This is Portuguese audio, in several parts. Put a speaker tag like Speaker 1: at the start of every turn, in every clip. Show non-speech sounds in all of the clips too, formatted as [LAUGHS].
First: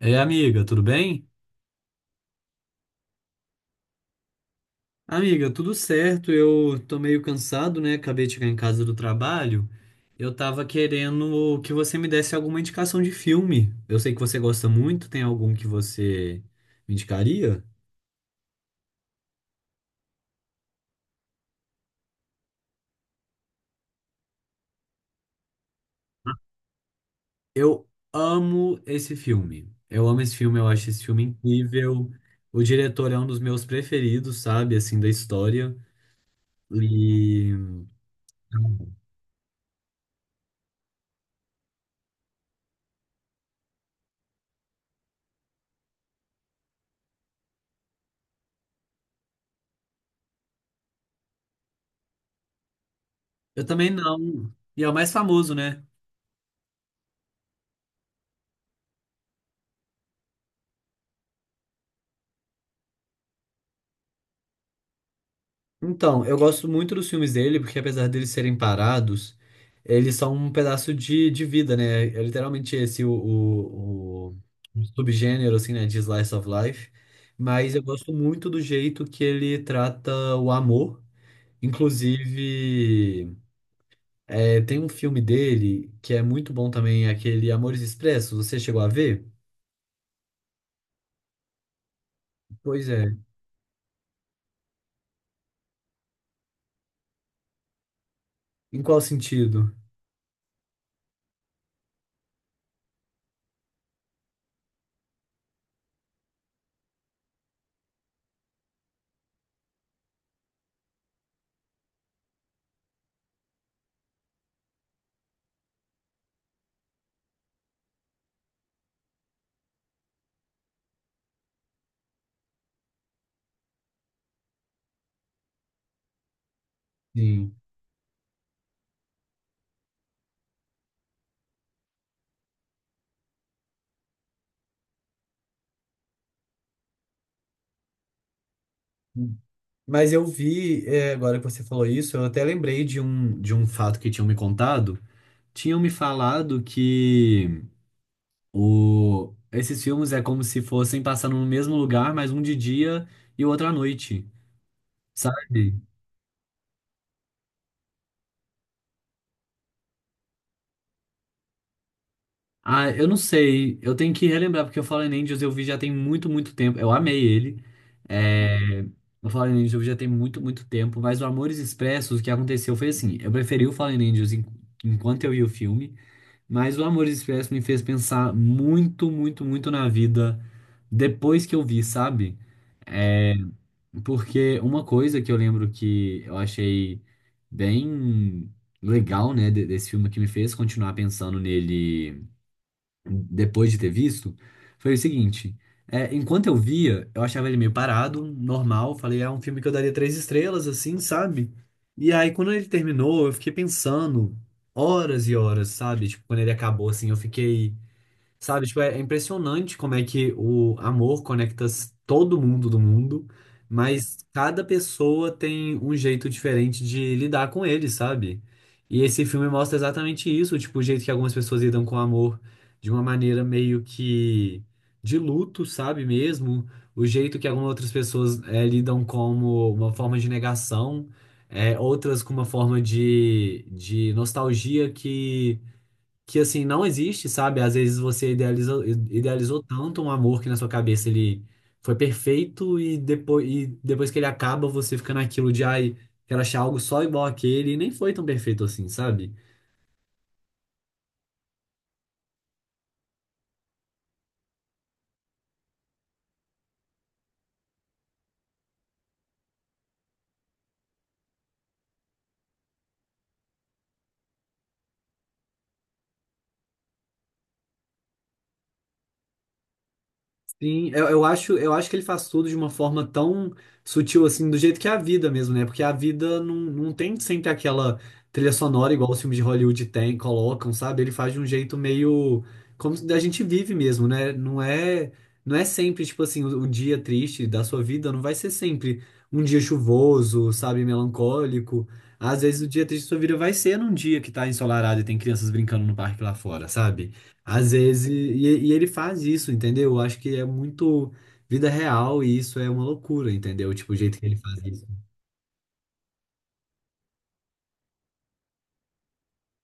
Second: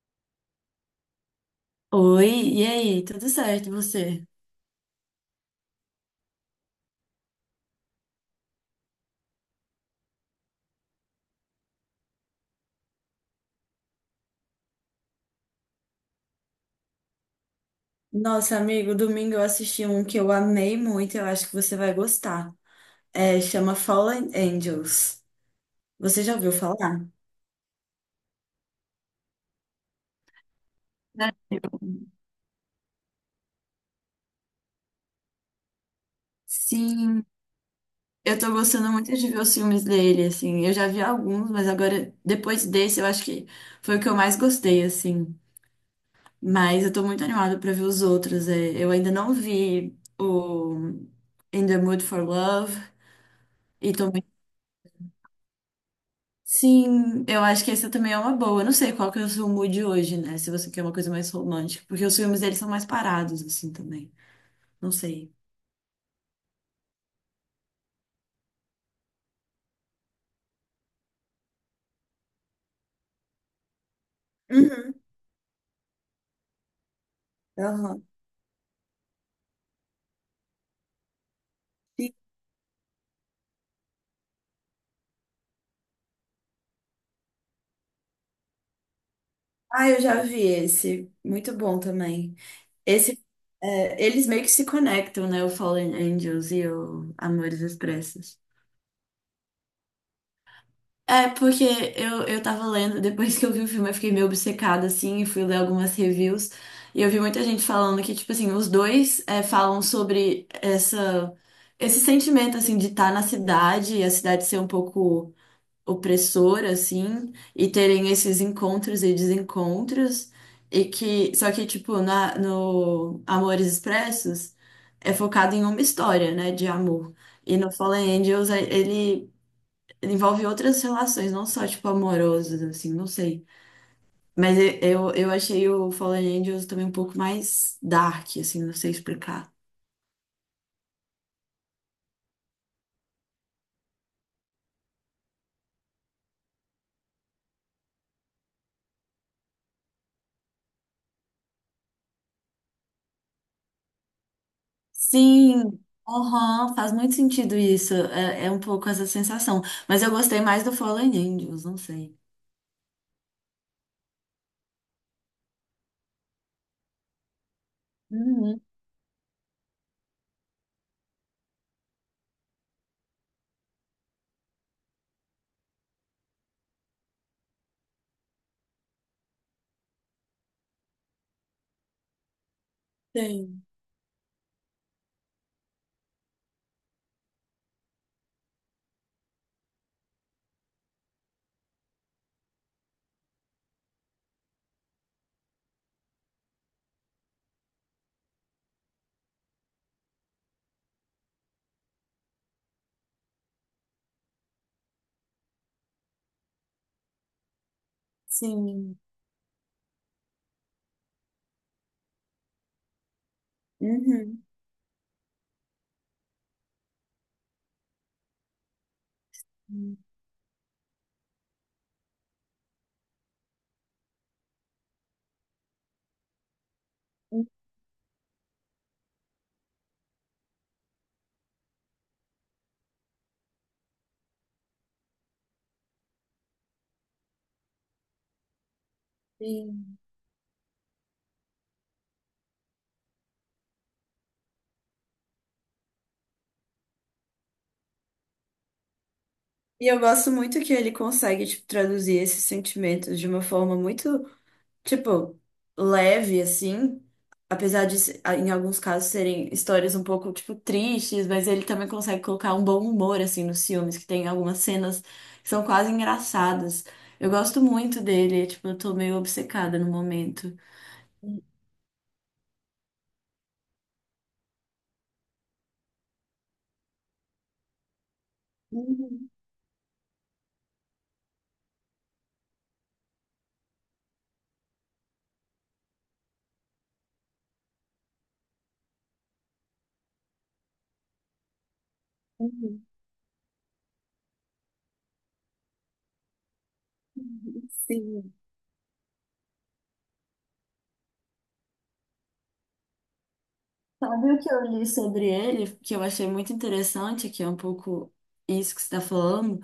Speaker 1: É, amiga, tudo bem?
Speaker 2: Oi, e aí? Tudo certo, e você?
Speaker 1: Amiga, tudo certo. Eu tô meio cansado, né? Acabei de chegar em casa do trabalho. Eu tava querendo que você me desse alguma indicação de filme. Eu sei que você gosta muito. Tem algum que você me indicaria?
Speaker 2: Nossa, amigo, domingo eu assisti um que eu amei muito, eu acho que você vai gostar. É, chama Fallen Angels. Você já ouviu falar?
Speaker 1: Eu amo esse filme. Eu amo esse filme, eu acho esse filme
Speaker 2: Né?
Speaker 1: incrível. O diretor é um dos meus preferidos, sabe? Assim, da história.
Speaker 2: Sim,
Speaker 1: E
Speaker 2: eu tô gostando muito de ver os filmes dele, assim. Eu já vi alguns, mas agora, depois desse, eu acho que foi o que eu mais gostei, assim. Mas eu tô muito animada pra ver os outros. É. Eu ainda não vi o In the Mood for Love.
Speaker 1: eu também
Speaker 2: E tô muito.
Speaker 1: não. E é o mais famoso, né?
Speaker 2: Sim, eu acho que essa também é uma boa. Eu não sei qual que é o seu mood hoje, né? Se você quer uma coisa mais romântica, porque os filmes deles são mais parados, assim, também. Não sei.
Speaker 1: Então, eu gosto muito dos filmes dele, porque apesar deles serem parados, eles são um pedaço de vida, né? É literalmente esse o
Speaker 2: Uhum.
Speaker 1: subgênero, assim, né, de slice of life. Mas eu
Speaker 2: Aham.
Speaker 1: gosto muito do jeito que ele trata o amor.
Speaker 2: E-
Speaker 1: Inclusive, é, tem um filme dele que é muito bom também, é aquele Amores Expressos. Você chegou a ver?
Speaker 2: Ah, eu já vi esse. Muito bom também.
Speaker 1: Pois é.
Speaker 2: Esse, é, eles meio que se conectam, né? O Fallen Angels e o Amores Expressos.
Speaker 1: Em qual sentido?
Speaker 2: É, porque eu tava lendo, depois que eu vi o filme, eu fiquei meio obcecada, assim, e fui ler algumas reviews. E eu vi muita gente falando que, tipo assim, os dois é, falam sobre essa, esse sentimento, assim, de estar na cidade e a cidade ser um pouco opressora, assim, e terem esses encontros e desencontros. E que, só que, tipo, no Amores Expressos é focado em uma história, né, de amor.
Speaker 1: Sim.
Speaker 2: E no Fallen Angels, ele envolve outras relações, não só, tipo, amorosas, assim, não sei. Mas eu achei o Fallen Angels também um pouco mais dark, assim, não sei explicar.
Speaker 1: Mas eu vi, é, agora que você falou isso, eu até lembrei de um, fato que tinham me contado. Tinham me falado que o, esses filmes é como se fossem passando no mesmo lugar, mas um de dia e o outro à noite,
Speaker 2: Sim,
Speaker 1: sabe?
Speaker 2: aham, faz muito sentido isso. É, é um pouco essa sensação. Mas eu gostei mais do Fallen Angels, não sei.
Speaker 1: Ah, eu não sei, eu tenho que relembrar, porque o Fallen Angels eu vi já tem muito, muito tempo. Eu amei ele. É,
Speaker 2: Uhum,
Speaker 1: o Fallen Angels eu vi já tem muito, muito tempo, mas o Amores Expressos, o que aconteceu foi assim: eu preferi o Fallen Angels enquanto eu vi o filme. Mas o Amores Expressos me fez pensar muito, muito, muito na vida depois que eu vi, sabe? É,
Speaker 2: tem,
Speaker 1: porque uma coisa que eu lembro que eu achei bem legal, né, desse filme que me fez continuar pensando nele depois de ter visto, foi o seguinte. É, enquanto eu via, eu achava ele meio parado, normal. Falei, é um filme que eu daria três estrelas, assim, sabe? E aí, quando ele terminou, eu fiquei pensando horas e horas, sabe? Tipo, quando ele acabou, assim, eu fiquei. Sabe, tipo, é
Speaker 2: sim.
Speaker 1: é impressionante como é que o amor conecta todo mundo do mundo, mas
Speaker 2: Uhum.
Speaker 1: cada pessoa tem um jeito diferente de lidar com ele, sabe? E esse filme mostra exatamente isso, tipo, o jeito que algumas pessoas lidam com o amor de uma maneira meio que de luto, sabe mesmo? O jeito que algumas outras pessoas eh, lidam como uma forma de negação, eh, outras com uma forma de nostalgia que assim não existe, sabe? Às vezes você idealizou, idealizou
Speaker 2: Sim.
Speaker 1: tanto um amor que na sua cabeça ele foi perfeito e depois que ele acaba, você fica naquilo de ai, quero achar algo só igual àquele e nem foi tão perfeito assim, sabe?
Speaker 2: E eu gosto muito que ele consegue, tipo, traduzir esses sentimentos de uma forma muito, tipo, leve, assim. Apesar de, em alguns casos, serem histórias um pouco, tipo, tristes, mas ele também consegue colocar um bom humor, assim, nos filmes, que tem algumas cenas que são quase engraçadas. Eu gosto muito dele, é, tipo, eu tô meio obcecada no momento.
Speaker 1: Sim, eu acho que ele faz tudo de uma forma tão sutil assim, do jeito que é a vida mesmo, né? Porque a vida não tem sempre aquela trilha sonora igual os
Speaker 2: Uhum,
Speaker 1: filmes de Hollywood tem, colocam, sabe? Ele faz de um jeito meio como a gente vive mesmo, né? Não é sempre, tipo assim, o dia triste da sua vida não vai ser sempre um dia chuvoso, sabe, melancólico. Às vezes o
Speaker 2: uhum.
Speaker 1: dia triste da sua vida vai ser num dia que tá ensolarado e tem crianças brincando no parque lá fora, sabe? Às vezes,
Speaker 2: Sim.
Speaker 1: e ele faz isso, entendeu? Eu acho que é muito vida real e isso é uma loucura, entendeu? Tipo, o jeito que
Speaker 2: Sabe
Speaker 1: ele
Speaker 2: o que eu
Speaker 1: faz
Speaker 2: li
Speaker 1: isso.
Speaker 2: sobre ele, que eu achei muito interessante, que é um pouco isso que você está falando,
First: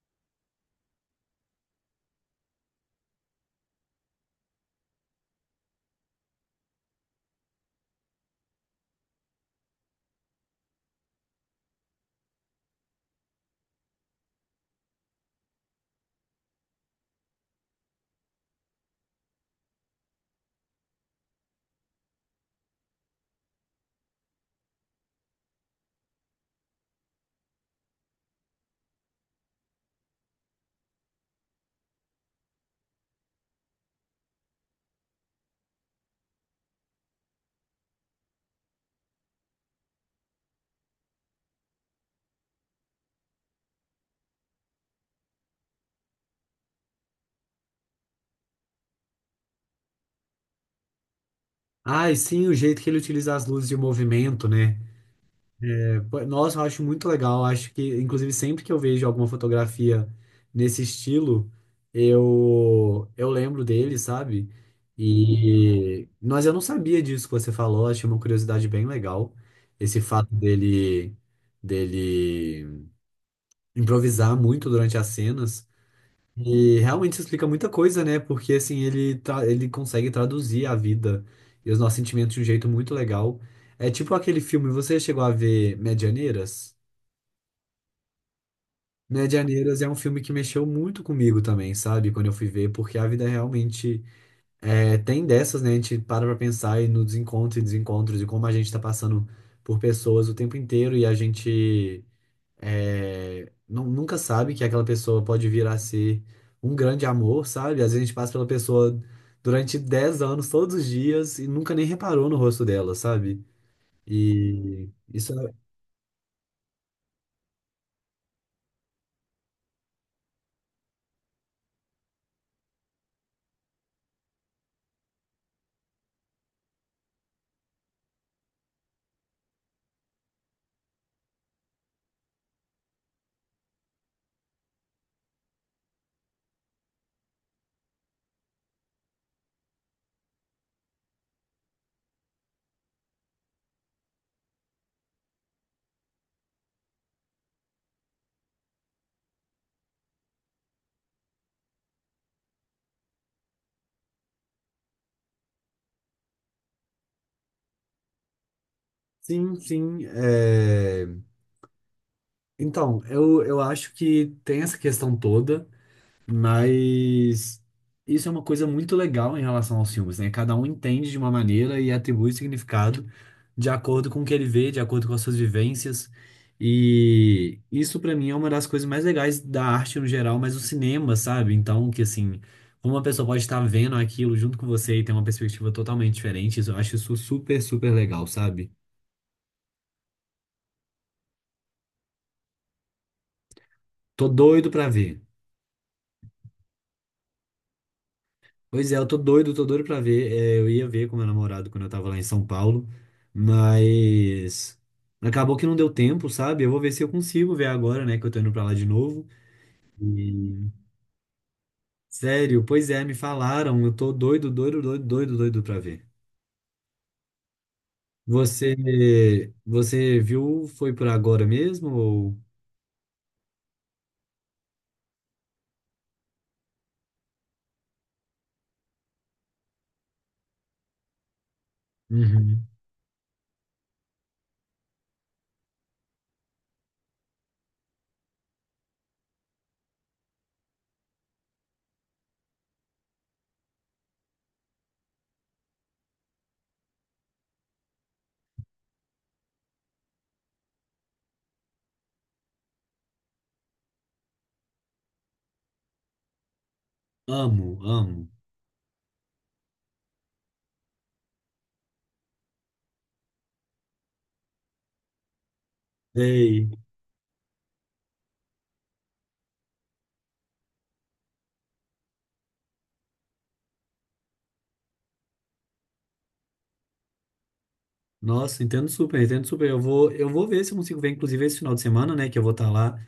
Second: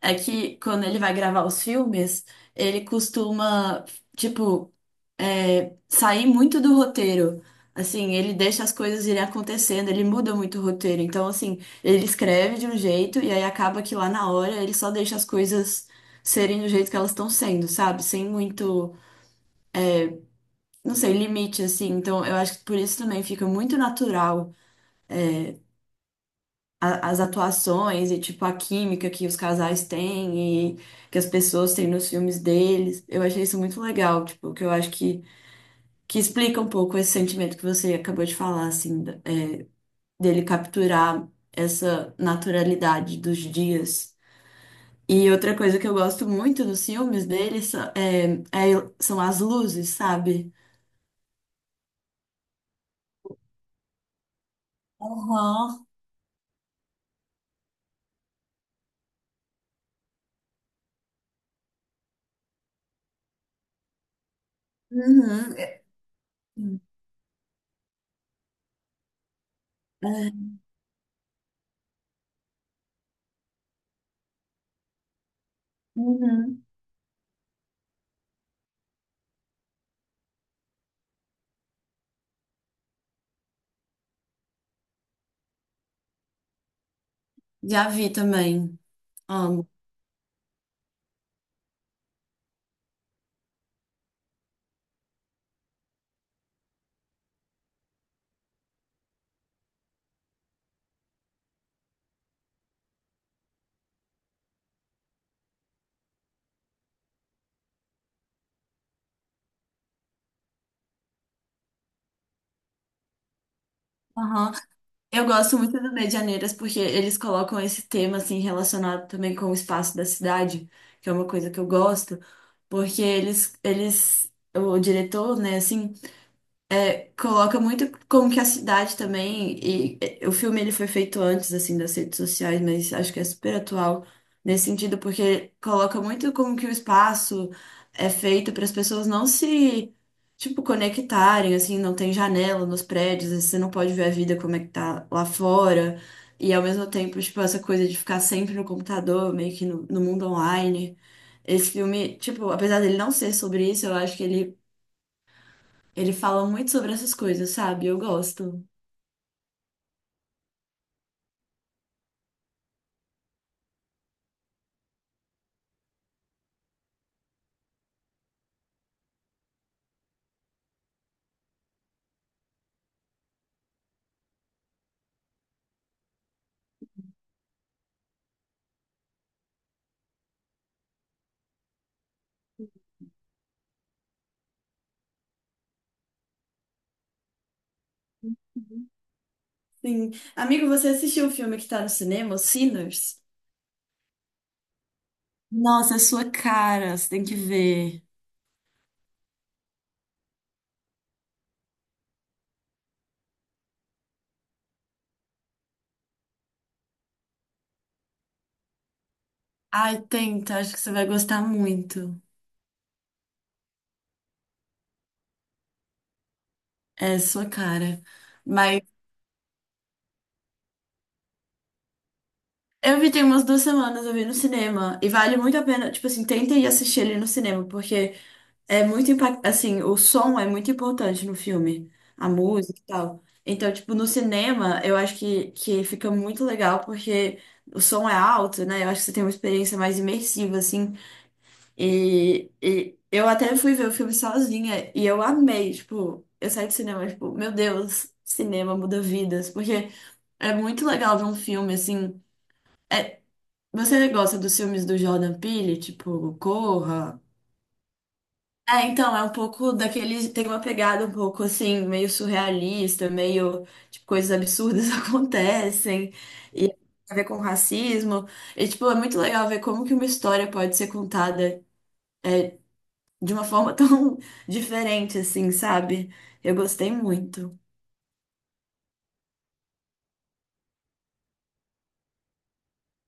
Speaker 2: é que quando ele vai gravar os filmes, ele costuma, tipo, é, sair muito do roteiro. Assim, ele deixa as coisas irem acontecendo, ele muda muito o roteiro. Então, assim, ele escreve de um jeito e aí acaba que lá na hora ele só deixa as coisas serem do jeito que elas estão sendo, sabe? Sem muito, não sei, limite, assim. Então, eu acho que por isso também fica muito natural as atuações e, tipo, a química que os casais têm e que as pessoas têm nos filmes deles. Eu achei isso muito legal, tipo, que eu acho que explica um pouco esse sentimento que você acabou de falar, assim, dele capturar essa naturalidade dos dias. E outra coisa que eu gosto muito nos filmes deles são, é, é- são as luzes, sabe?
Speaker 1: Ah, e sim, o jeito que ele utiliza as luzes de movimento, né?
Speaker 2: Aham.
Speaker 1: É, pô, nossa, eu acho muito legal. Eu acho que, inclusive, sempre que eu vejo alguma fotografia nesse estilo, eu lembro dele, sabe?
Speaker 2: Uhum.
Speaker 1: E, mas eu não sabia disso que você falou, achei uma curiosidade bem legal. Esse fato
Speaker 2: É,
Speaker 1: dele, dele improvisar muito durante as cenas.
Speaker 2: uhum.
Speaker 1: E realmente isso explica muita coisa, né? Porque assim, ele consegue traduzir a vida e os nossos sentimentos de um jeito muito legal. É tipo aquele filme, você chegou a ver Medianeiras?
Speaker 2: Já vi também. Amo.
Speaker 1: Medianeiras é um filme que mexeu muito comigo também, sabe? Quando eu fui ver, porque a vida realmente é, tem dessas, né? A gente para pra pensar e nos encontros e desencontros e como a gente tá passando por pessoas o tempo inteiro e a gente nunca sabe que aquela pessoa pode vir a ser um grande amor, sabe? Às vezes a gente passa pela pessoa durante 10 anos, todos os dias, e nunca nem reparou no rosto dela, sabe?
Speaker 2: Aham.
Speaker 1: E
Speaker 2: Eu
Speaker 1: isso é.
Speaker 2: gosto muito do Medianeiras porque eles colocam esse tema assim relacionado também com o espaço da cidade, que é uma coisa que eu gosto, porque eles o diretor, né, assim, coloca muito como que a cidade também, e eh, o filme ele foi feito antes assim das redes sociais, mas acho que é super atual nesse sentido, porque coloca muito como que o espaço é feito para as pessoas não se, tipo, conectarem, assim, não tem janela nos prédios, você não pode ver a vida como é que tá lá fora. E ao mesmo tempo, tipo, essa coisa de ficar sempre no computador, meio que no mundo online. Esse filme, tipo, apesar dele não ser sobre isso, eu acho que ele fala muito sobre essas coisas, sabe? Eu gosto.
Speaker 1: Sim, sim. É, então, eu acho que tem essa questão toda. Mas isso é uma coisa muito legal em relação aos filmes, né? Cada um entende de uma maneira e atribui significado de acordo com o que ele vê, de acordo com as suas vivências. E isso pra mim é uma das coisas mais legais da arte no geral, mas o cinema, sabe? Então, que assim, como uma pessoa pode estar vendo aquilo junto com você e ter uma perspectiva totalmente diferente, isso- eu acho isso super, super legal, sabe?
Speaker 2: Sim. Amigo, você assistiu o filme que tá no cinema, o Sinners?
Speaker 1: Tô doido pra ver.
Speaker 2: Nossa, é sua cara, você tem que ver.
Speaker 1: Pois é, eu tô doido pra ver. É, eu ia ver com meu namorado quando eu tava lá em São Paulo, mas acabou que não deu tempo, sabe? Eu vou ver se eu consigo ver agora, né, que eu tô indo pra lá de novo.
Speaker 2: Ai, tenta,
Speaker 1: E,
Speaker 2: acho que você vai gostar muito.
Speaker 1: sério, pois é, me falaram, eu tô doido, doido, doido, doido, doido pra ver.
Speaker 2: É sua cara. Mas
Speaker 1: Você, você viu, foi por agora mesmo ou...
Speaker 2: eu vi tem umas duas semanas, eu vi no cinema. E vale muito a pena, tipo assim, tenta ir assistir ele no cinema, porque é muito impactante, assim, o som é muito importante no filme, a
Speaker 1: Uhum.
Speaker 2: música e tal. Então, tipo, no cinema, eu acho que fica muito legal porque o som é alto, né? Eu acho que você tem uma experiência mais imersiva, assim. E eu até fui ver o filme sozinha e eu amei, tipo, eu saí do cinema, tipo, meu Deus, cinema muda vidas, porque é muito legal ver um filme, assim. é- Você gosta dos filmes do Jordan Peele, tipo, Corra?
Speaker 1: Amo, amo.
Speaker 2: É, então, é um pouco daquele. Tem uma pegada um pouco assim, meio surrealista, meio. Tipo, coisas absurdas [LAUGHS] acontecem. E
Speaker 1: Ei,
Speaker 2: tem a ver com racismo. E, tipo, é muito legal ver como que uma história pode ser contada de uma forma [LAUGHS] tão diferente, assim, sabe? Eu gostei muito.
Speaker 1: nossa, entendo super, entendo super. Eu vou ver se eu consigo ver, inclusive, esse final de semana, né, que eu vou estar lá.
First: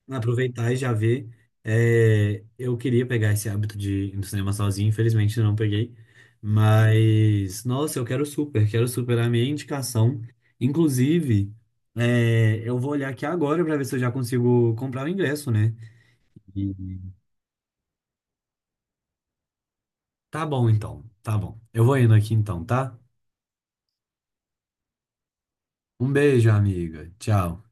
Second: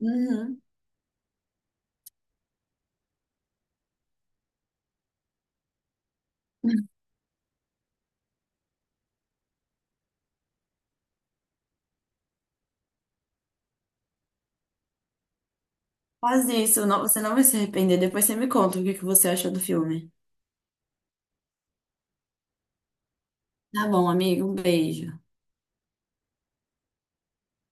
Speaker 2: Uhum.
Speaker 1: Aproveitar e já ver. É, eu queria pegar esse hábito de ir no cinema sozinho, infelizmente eu não peguei. Mas, nossa, eu quero super a minha indicação. Inclusive, é, eu vou olhar aqui agora para ver se eu já consigo comprar o ingresso, né?
Speaker 2: Faz
Speaker 1: E-
Speaker 2: isso, não- você não vai se arrepender. Depois você me conta o que que você achou do filme.
Speaker 1: Tá bom, então, tá bom. Eu vou indo aqui então, tá?
Speaker 2: Tá bom, amigo, um beijo.
Speaker 1: Um beijo, amiga. Tchau.